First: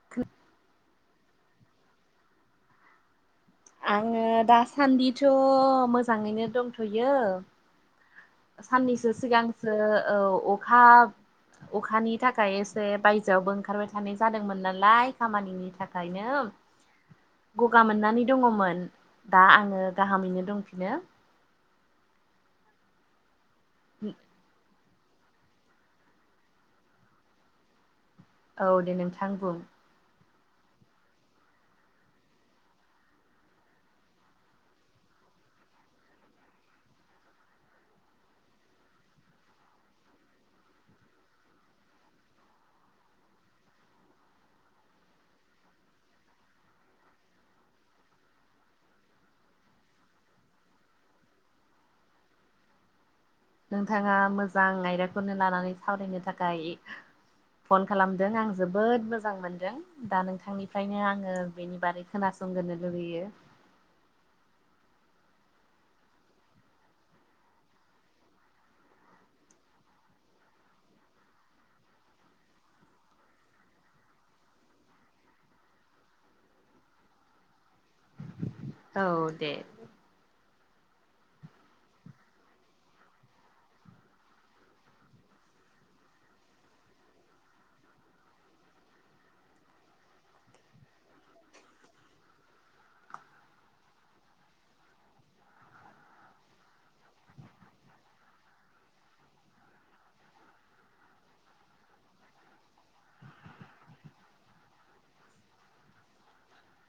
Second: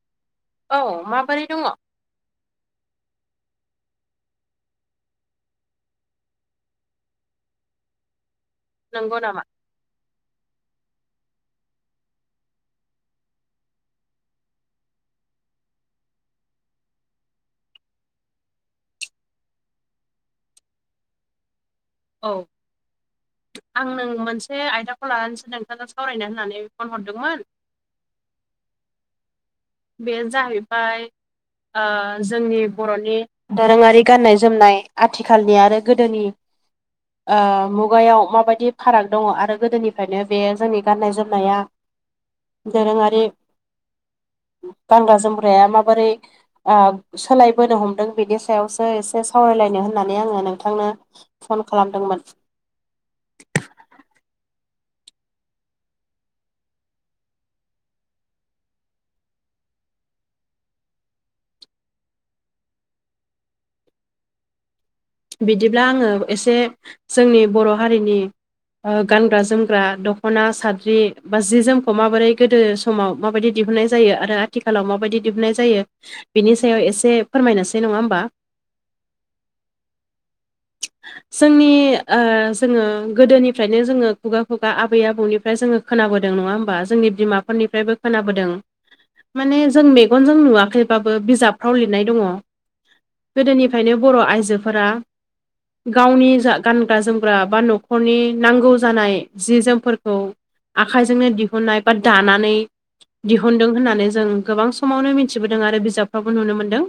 [inaudible] औ माबोरै दङ आङो दासान्दिथ' मोजाङैनो दंथ'यो साननैसो नंगौ नामा सिगांसो औ अखा अखानि थाखाय एसे बायजोआवबो ओंखारबाय थानाय जादोंमोन नालाय खामानिनि थाखायनो गगा मोननानै दङमोन दा आङो गाहामैनो दंफिनो औ आं नों मोनसे आयदा खौ लानोसो नोंथांजों सावरायनो होननानै फन हरदोंमोन औ दे नोंथां बुं बे जाहैबाय जोंनि बर'नि दोरोङारि गाननाय जोमनाय आथिखालनि आरो गोदोनि मुगायाव माबायदि फाराग दङ आरो गोदोनिफ्रायनो बे जोंनि गाननाय जोमनाया [inaudible] दोरोङारि गानग्रा जोमग्राया माबोरै ओ सोलायबोनो हमदों बिनि सायावसो एसे सावरायलायनो होननानै आंङो नोंथांनो फन खालामदोंमोन नोंथांङा मोजां आयदाखौनो लानानै सावरायनो थाखाय फन खालामदों आं जोबोद मोजां मोनदों दा नोंथांनिफ्रायनो आंङो बेनि बारै खोनासंगोलनो लुुबैयो बिदिब्ला आङो एसे जोंनि बर' हारिनि गानग्रा जोमग्रा दख'ना साद्रि बा जि जोमखौ माबोरै गोदो समाव माबायदि दिहुननाय जायो आरो आथिखालाव माबायदि दिहुननाय जायो बिनि सायाव एसे फोरमायनोसै नङा होमबा औ दे [inaudible] जोंनि जोंङो गोदोनिफ्रायनो जोंङो खुगा खुगा आबै आबौनि फ्राय जोंङो खोनाबोदों नङा होमबा जोंनि बिमाफोरनिफ्रायबो खोनाबोदों माने जों मेगनजों नुवाखैबाबो बिजाबफ्राव लिरनाय दङ गोदोनिफ्रायनो बर' आइजोफोरा गावनि जा गानग्रा जोमग्रा बा न'खरनि नांगौ जानाय जि जोमफोरखौ आखाइजोंनो दिहुननाय बा दानानै दिहुनदों होननानै जों गोबां समावनो मिथिबोदों आरो बिजाबफ्रावबो नुनो मोनदों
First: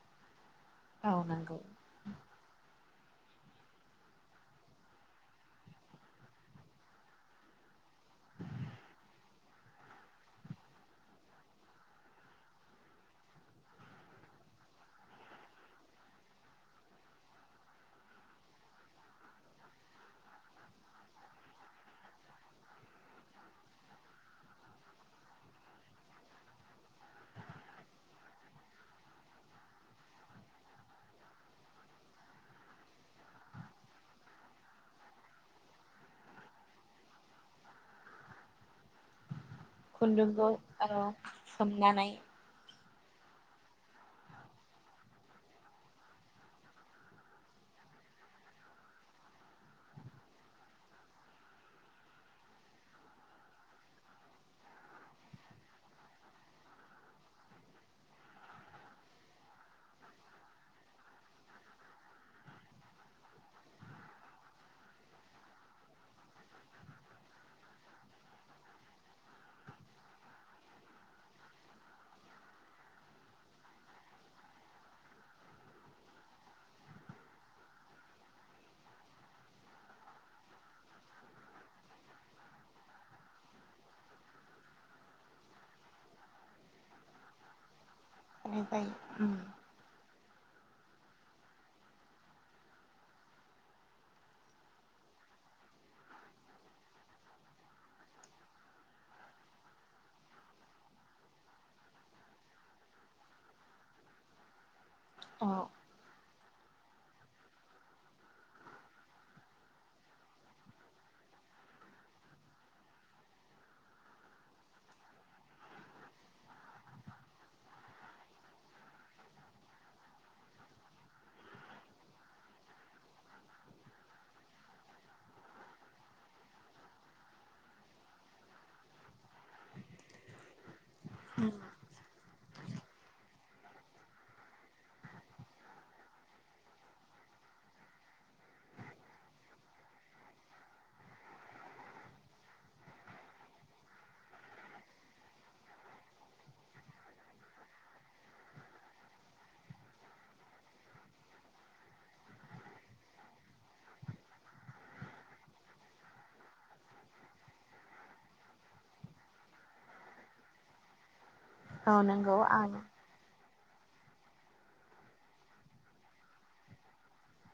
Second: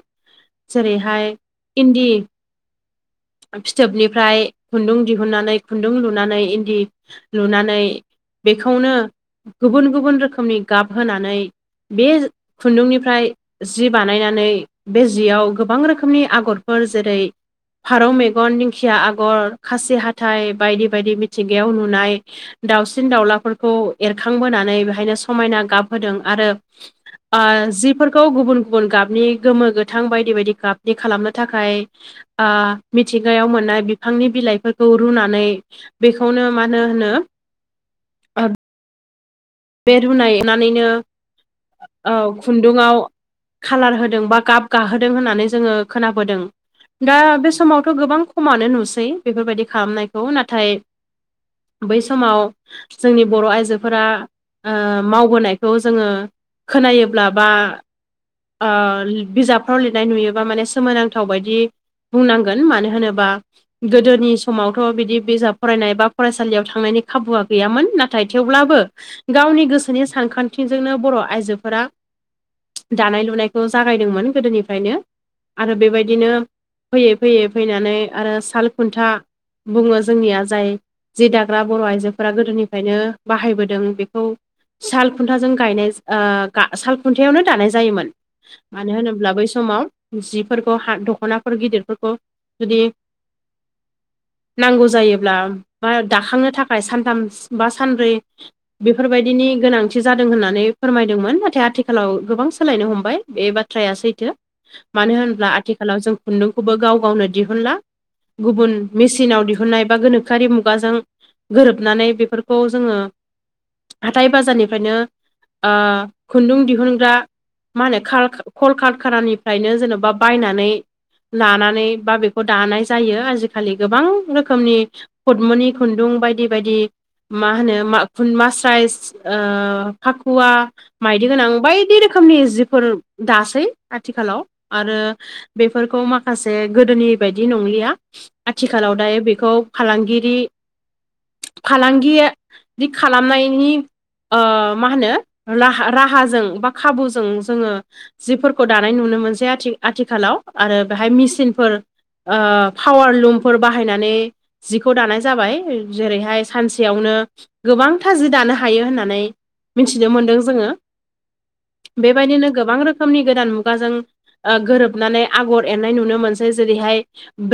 औ जेरैहाय नंगौ इन्दि फिथोबनिफ्राय खुन्दुं दिहुननानै खुन्दुं लुनानै इन्दि लुनानै बेखौनो गुबुन गुबुन रोखोमनि गाब होनानै बे खुन्दुंनिफ्राय जि बानायनानै बे जियाव गोबां रोखोमनि आगरफोर जेरै फारौ मेगन दिंखिया आगर खासि हाथाइ बायदि बायदि मिथिंगायाव नुनाय दाउसिन दाउलाफोरखौ एरखांबोनानै बेहायनो समायना गाबहोदों आरो जिफोरखौ गुबुन गुबुन गाबनि गोमो गोथां बायदि बायदि गाबनि खालामनो थाखाय मिथिंगायाव मोननाय बिफांनि बिलाइफोरखौ रुनानै बेखौनो मानो होनो बे खुन्दुंखौ रुनायनानैनो औ सोमनानै खुन्दुआव खालार होदों बा गाब गाहोदों होननानै जोंङो खोनाबोदों। दा बे समावथ' गोबां खमानो नुसै बेफोरबायदि खालामनायखौ नाथाय बै समाव जोंनि बर' आइजोफोरा ओ मावबोनायखौ जोंङो खोनायोब्ला बा ओ बिजाब फाव लिरनाय नुयोबा माने सोमोनांथाव बायदि बुंनांगोन मानो होनोबा गोदोनि समावथ' बिदि बिजाब फरायनाय बा फरायसालियाव थांनायनि खाबुआ गैयामोन नाथाय थेवब्लाबो गावनि गोसोनि सानखान्थिजोंनो बर' आइजोफोरा दानाय लुनायखौ जागायदोंमोन गोदोनिफ्रायनो। आरो बेबायदिनो फैयै फैयै फैनानै आरो साल खुन्था बुंङो जोंनिया जाय जि दाग्रा बर' आइजोफोरा गोदोनिफ्रायनो बाहायबोदों बेखौ साल खुन्थाजों गायनाय साल खुन्थायावनो दानाय जायोमोन। मानो होनोब्ला बै समाव जिफोरखौ हा दख'नाफोर गिदिरफोरखौ जुदि नांगौ जायोब्ला बा दाखांनो थाखाय सानथाम बा सानब्रै बेफोरबायदिनि गोनांथि जादों होननानै फोरमायदोंमोन नाथाय आथिखालाव गोबां सोलायनो हमबाय बे बाथ्राया सैथो मानो औ होनब्ला आथिखाल आथिखालाव जों खुन्दुंखौबो गाव गावनो दिहुनला। गुबुन मेसिनाव दिहुननाय बा गोनोखोआरि मुगाजों गोरोबनानै बेफोरखौ जोङो हाथाय बाजारनिफ्रायनो ओ खुन्दुं दिहुनग्रा मा होनो कल कारखानानिफ्रायनो जेन'बा बायनानै लानानै बा बेखौ दानाय जायो आजिखालि गोबां रोखोमनि पदमिनि खुन्दुं बायदि बायदि मा होनो खुन मास्राइस फाखुवा माइदि गोनां बायदि रोखोम रोखोमनि जिफोर दासै आथिखालाव आरो बेफोरखौ माखासे गोदोनि बायदि नंलिया। आथिखालाव दायो बेखौ फालांगिरि फालांगि खालामनायनि मा होनो राहाजों बा खाबुजों जोङो जिफोरखौ दानाय नुनो मोनसै आथिखालाव आरो बेहाय मेसिनफोर ओ पावार लुमफोर बाहायनानै जिखौ दानाय जाबाय जेरैहाय सानसेयावनो गोबां थाजि दानो हायो होननानै मिथिनो मोनदों जोङो। औ नंगौ बेबायदिनो आं गोबां रोखोमनि गोदान मुगाजों गोरोबनानै आगर एरनाय नुनो मोनसै जेरैहाय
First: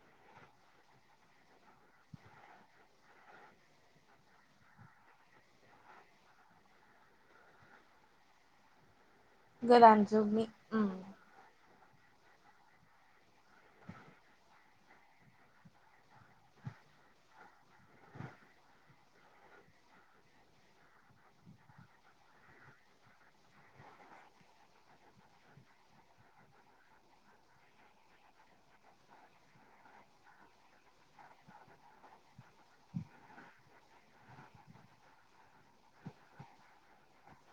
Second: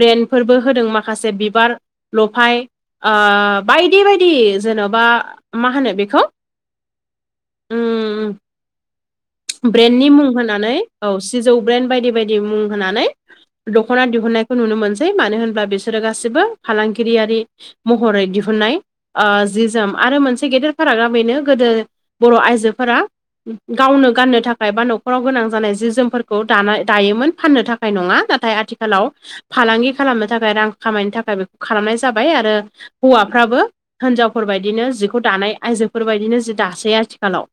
ब्रेन्डफोरबो होदों माखासे बिबार लफाय ओ बायदि बायदि जेन'बा मा होनो बेखौ? उम उम ब्रेन्डनि मुं होनानै उम औ सिजौ ब्रेन्ड बायदि बायदि मुं होनानै दख'ना दिहुननायखौ नुनो मोनसै मानो होनब्ला बिसोरो गासिबो फालांगिरियारि महरै दिहुननाय ओ जि जोम आरो मोनसे गेदेर फारागा बेनो गोदो बर' आइजोफोरा गावनो गाननो थाखाय बा न'खराव गोनां जानाय जि जोमफोरखौ दा दायोमोन फाननो थाखाय नङा नाथाय आथिखाल आथिखालाव फालांगि खालामनो थाखाय रां खामायनो थाखाय बेखौ खालामनाय जाबाय आरो हौवाफ्राबो हिनजावफोरबायदिनो जिखौ दानाय आइजोफोरबायदिनो जि दासै आथिखालाव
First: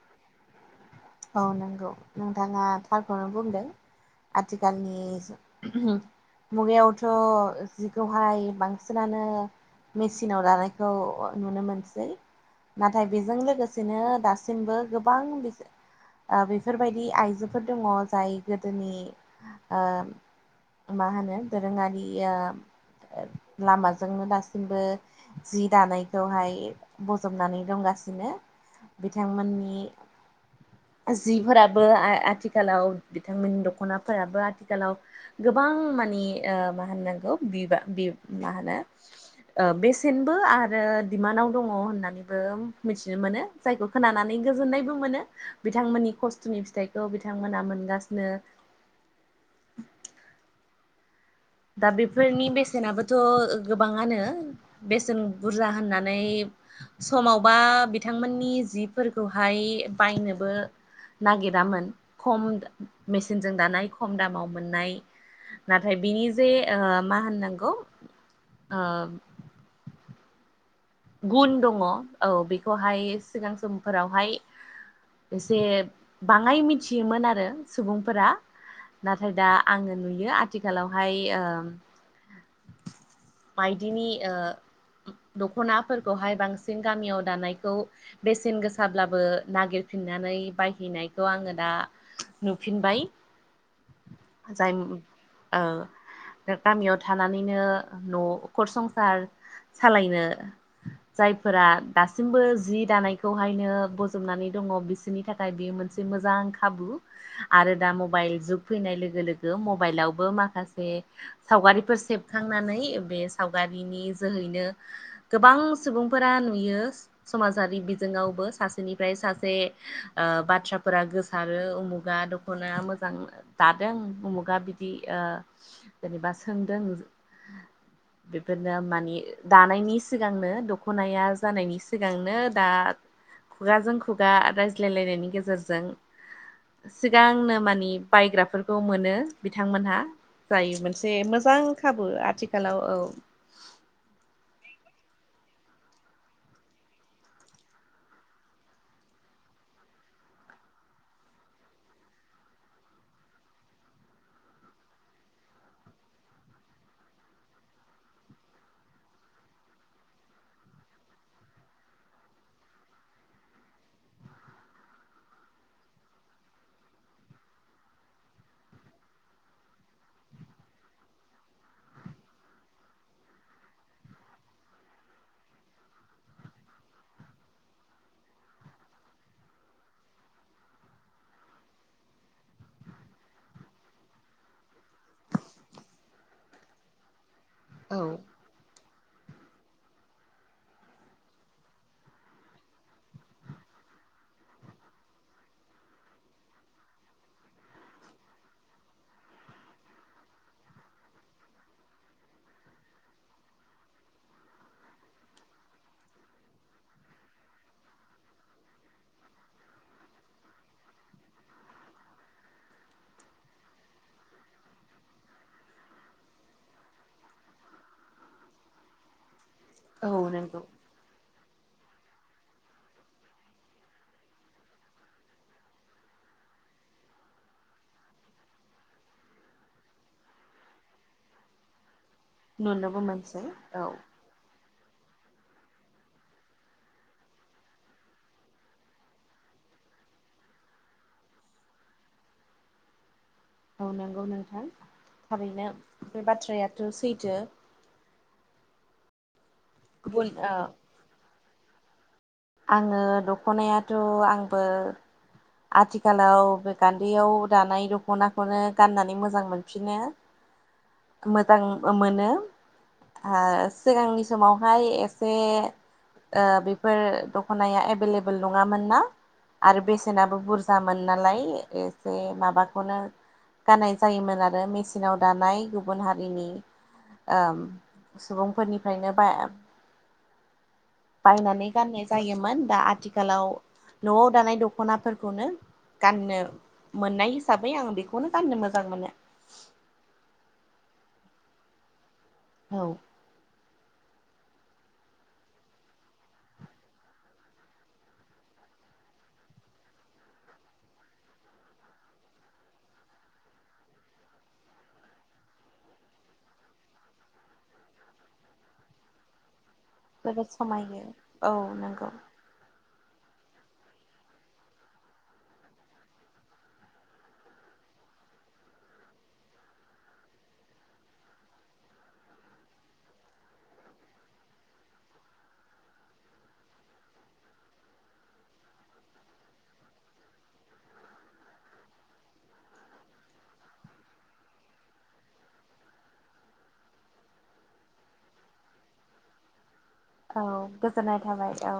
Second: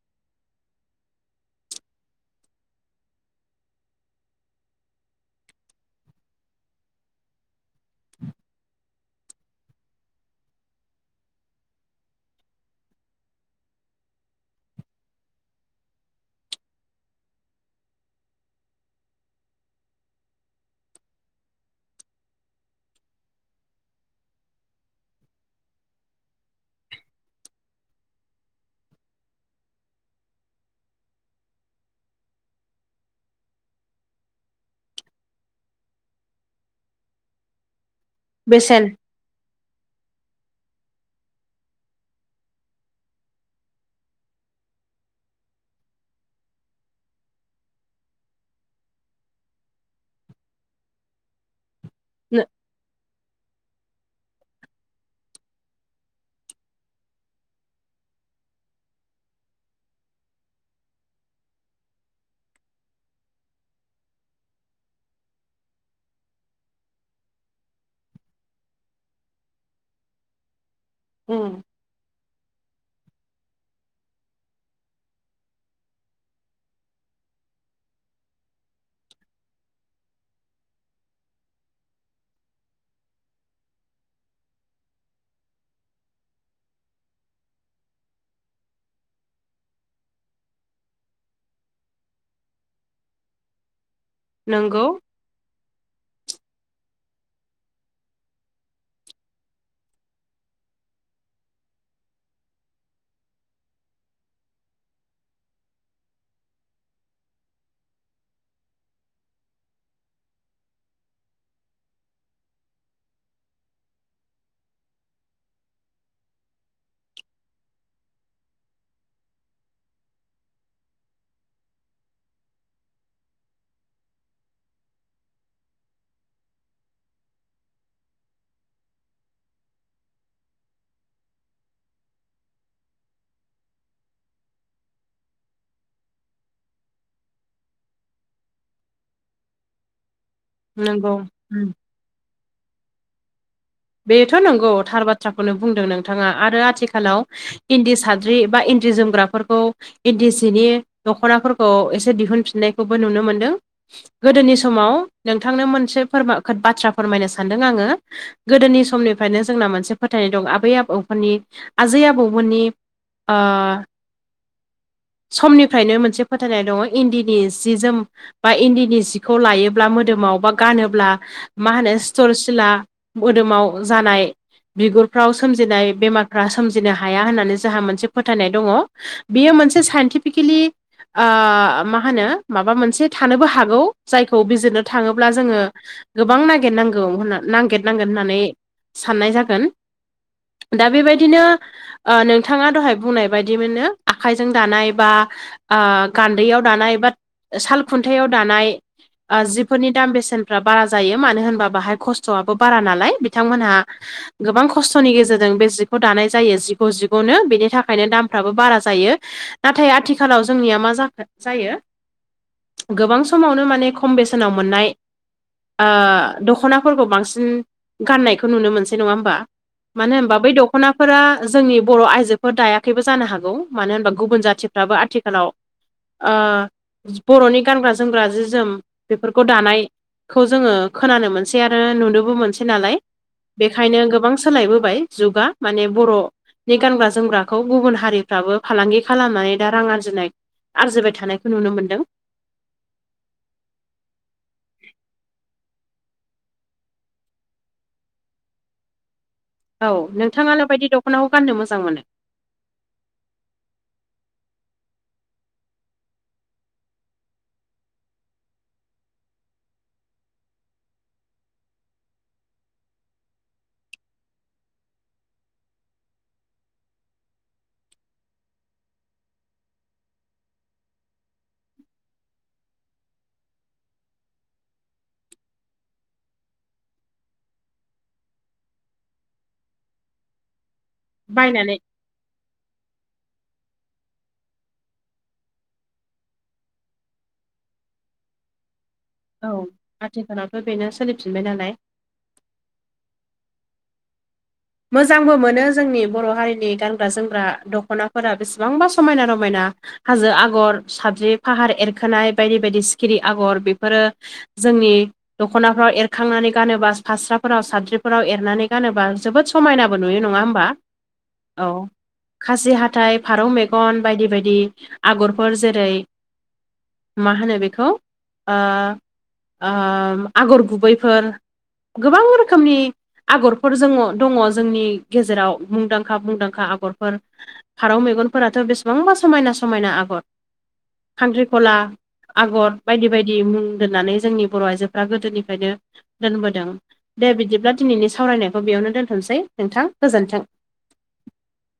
औ नंगौ नोंथाङा थारखौनो बुंदों आथिखालनि मुगायावथ' जिखौहाय बांसिनानो मेसिनाव लानायखौ नुनो मोनसै। नाथाय बेजों लोगोसेनो दासिमबो गोबां बिजों बेफोरबादि आइजोफोर दङ जाय गोदोनि मा होनो दोरोङारि लामाजोंनो दासिमबो। जि दानायखौहाय बजबनानै दंगासिनो बिथांमोननि जिफोराबो आथिखालाव बिथांमोननि दख'नाफोराबो आथिखालाव गोबां मानि मा होननांगौ बि बा मा होनो बेसेन बेसेनबो आरो दिडिमान्डआव दङ होननानैबो मिथिनो मोनो। फिथायखौ खोनानानै गोजोननायबो मोनो बिथांमोननि खस्थ'नि फिथाइखौ बिथांमोना मोनगासिनो दा बेफोरनि बेसेनाबो थ' गोबाङानो बेसेन बुरजा होननानै। समावबा बिथांमोननि जिफोरखौहाय बायनोबो नागिरामोन खम मेचनजों दानाय खम दामाव मोननाय नाथाय बिनि जे मा होननांगौ ओ गुन दङ औ बेखौहाय सिगां समफोरावहाय ओ एसे बाङाय मिथियोमोन आरो सुबुंफोरा नाथाय दा आङो नुयो आथिखालावहाय ओ माइदिनि ओ खनाफोरखौहाय बांसिन गामियाव दानायखौ बेसेन गोसाब्लाबो नागिरफिननानै बायहैनायखौ आङो दा नुफिनबाय जाय नोंगौ गामियाव थानानैनो न'खर संसार सालायनो जायफोरा दासिमबो जि दानायखौहायनो बजबनानै दङ बिसोरो बिनि थाखाय बेयो मोनसे मोजां खाबु आरो दा मबाइल जुग फैनाय लोगो लोगो मबाइलावबो माखासे सावगारिफोर सेबखांनानै बे सावगारिनि जोहैनो गोबां सुबुंफोरा नुयो समाजारि बिजोङावबो सासेनिफ्राय सासे बाथ्राफोरा गोसारो उमुगा दखनाया मोजां दादों उमुगा बिदिनि जेनेबा सोंदों बेफोरनो माने दानायनि सि सिगांनो दख'नाया जानायनि सिगांनो दा खुगाजों खुगा रायज्लायलायनायनि गेजेरजों सिगांनो मानि बायग्राफोरखौ मोनो बिथांमोनहा जायो मोनसे नोंगौ मोजां उम खाबु आथिखालाव औ बेथ' नंगौ थार बाथ्राखौनो बुंदों नोंथाङा आरो आथिखालाव। इन्दि साद्रि एबा इन्दि जोमग्राफोरखौ ओ‌ इन्दि सिनि दख'नाफोरखौ एसे दिहुनफिननायखौबो नुनो मोनदों गोदोनि समाव नोंथांनो मोनसे फोरमा बाथ्रा फोरमायनो सानदों आङो। गोदोनि समनिफ्रायनो जोंना मोनसे फोथायनाय दं आबै आबौफोरनि आजै आबौमोननि ओ समनिफ्रायनो मोनसे फोथायनाय दङ इन्दिनि जि जोम बा इन्दिनि सिखौ लायोब्ला मोदोमाव बा गानोब्ला मा होनो सिथर सिला ओ मोदोमाव जानाय बिगुरफ्राव सोमजिनाय बेमारफ्रा सोमजिनो हाया होननानै जोंहा मोनसे फोथायनाय दङ। बियो मोनसे साइन्टिफिकेलि मा होनो माबा मोनसे थानोबो हागौ जायखौ बिजिरनो थाङोब्ला जोङो। गोबां नागिरनांगौ होन औ नागिरनांगोन होननानै साननाय जागोन। दा बेबादिनो नोंथाङा दहाय बुंनाय बायदि मोनो आखाइजों दानाय बा ओ गान्दैयाव दानाय बाट साल खुन्थायाव दानाय ओ जिफोरनि दाम बेसेनफ्रा बारा जायो मानो होनबा बाहाय खस्थ'आबो बारा नालाय बिथांमोनहा गोबां खस्थ'नि गेजेरजों बे जिखौ दानाय जायो जिग' जिग'नो बेनि थाखायनो दामफ्राबो बारा जायो। नाथाय आथिखालाव जोंनिया मा जाखो जायो गोबां समावनो माने खम बेसेनाव मोननाय ओ दख'नाफोरखौ बांसिन उम गाननायखौ नुनो मोनसै नङा ओमबा मानो औ होमबा बै नंगौ दखना फोरा जोंनि बर' आइजोफोर दायाखैबो जानो हागौ मानो होमबा गुबुन जाथिफ्राबो आथिखालाव ओ बर'नि गानग्रा जोमग्रा जि जोम बेफोरखौ दानाय खौ जोङो खोनानो मोनसै आरो नुनोबो मोनसै नालाय नुनोबो मोनसै औ बेखायनो गोबां सोलायबोबाय जुगा माने बर' नि गानग्रा जोमग्राखौ गुबुन हारिफ्राबो फालांगि खालामनानै दा रां आरजिनाय आरजिबाय थानायखौ नुनो मोन्दों। औ नंगौ नोंथां थारैनो बे बाथ्रायाथ' सैथो। औ गुबुन ओ नोंथाङालाय मा बायदि दखनाखौ गाननो मोजां मोनो? आङो दखनायाथ' आंबो आथिखालाव बे गान्दैयाव दानाय दखनाखौनो गाननानै मोजां मोनफिनो। मोजां ओ मोनो। ओ सिगांनि समावहाय एसे ओ बेफोर दखनाया एभेलेबेल नङामोन ना आरो बे सेनाबो बुरजामोन नालाय एसे माबाखौनो गाननाय जायोमोन आरो मेचिनाव दानाय गुबुन हारिनि ओम सुबुंफोरनिफ्रायनो बा बायनानै गाननाय जायोमोन दा आथिखालाव न'वाव दानाय द दखनाफोरखौनो गाननो मोननाय हिसाबै आं बेखौनो गाननो मोजां मोनो। औ आथिखालावथ' बेनो सोलि फिनबाय नालाय औ मोजांबो मोनो जोंनि बर' हारिनि गानग्रा जोमग्रा दखना फोरा बेसेबांबा समायना रमायना। हाजो आगर साबजद्रि फाहार एरखोनाय बायदि बायदि सिखिरि आगर बेफोरो जोंनि दखनाफ्राव एरखांनानै गानोबा फास्राफोराव साद्रिफोराव एरनानै गानोबा जोबोद समायनाबो नुयो नङा जोबोद होमबा समायो औ। नंगौ खासि हाथाय फारौ मेगन बायदि बायदि आगरफोर जेरै मा होनो बेखौ ओ ओ आगर गुबैफोर गोबां रोखोमनि आगरफोर जोङो दङ जोंनि गेजेराव मुंदांखा मुंदांखा आगरफोर। फारौ मेगनफोराथ' बेसेबांबा समायना समायना आगर खांख्रिखला आगर बायदि बायदि मुं दोननानै जोंनि बर' आइजोफ्रा गोदोनिफ्रायनो दोनबोदों। दे बिदिब्ला दिनैनि सावरायनायखौ बेयावनो दोनथ'सै नोंथां। गोजोन्थों औ गोजोननाय थाबाय औ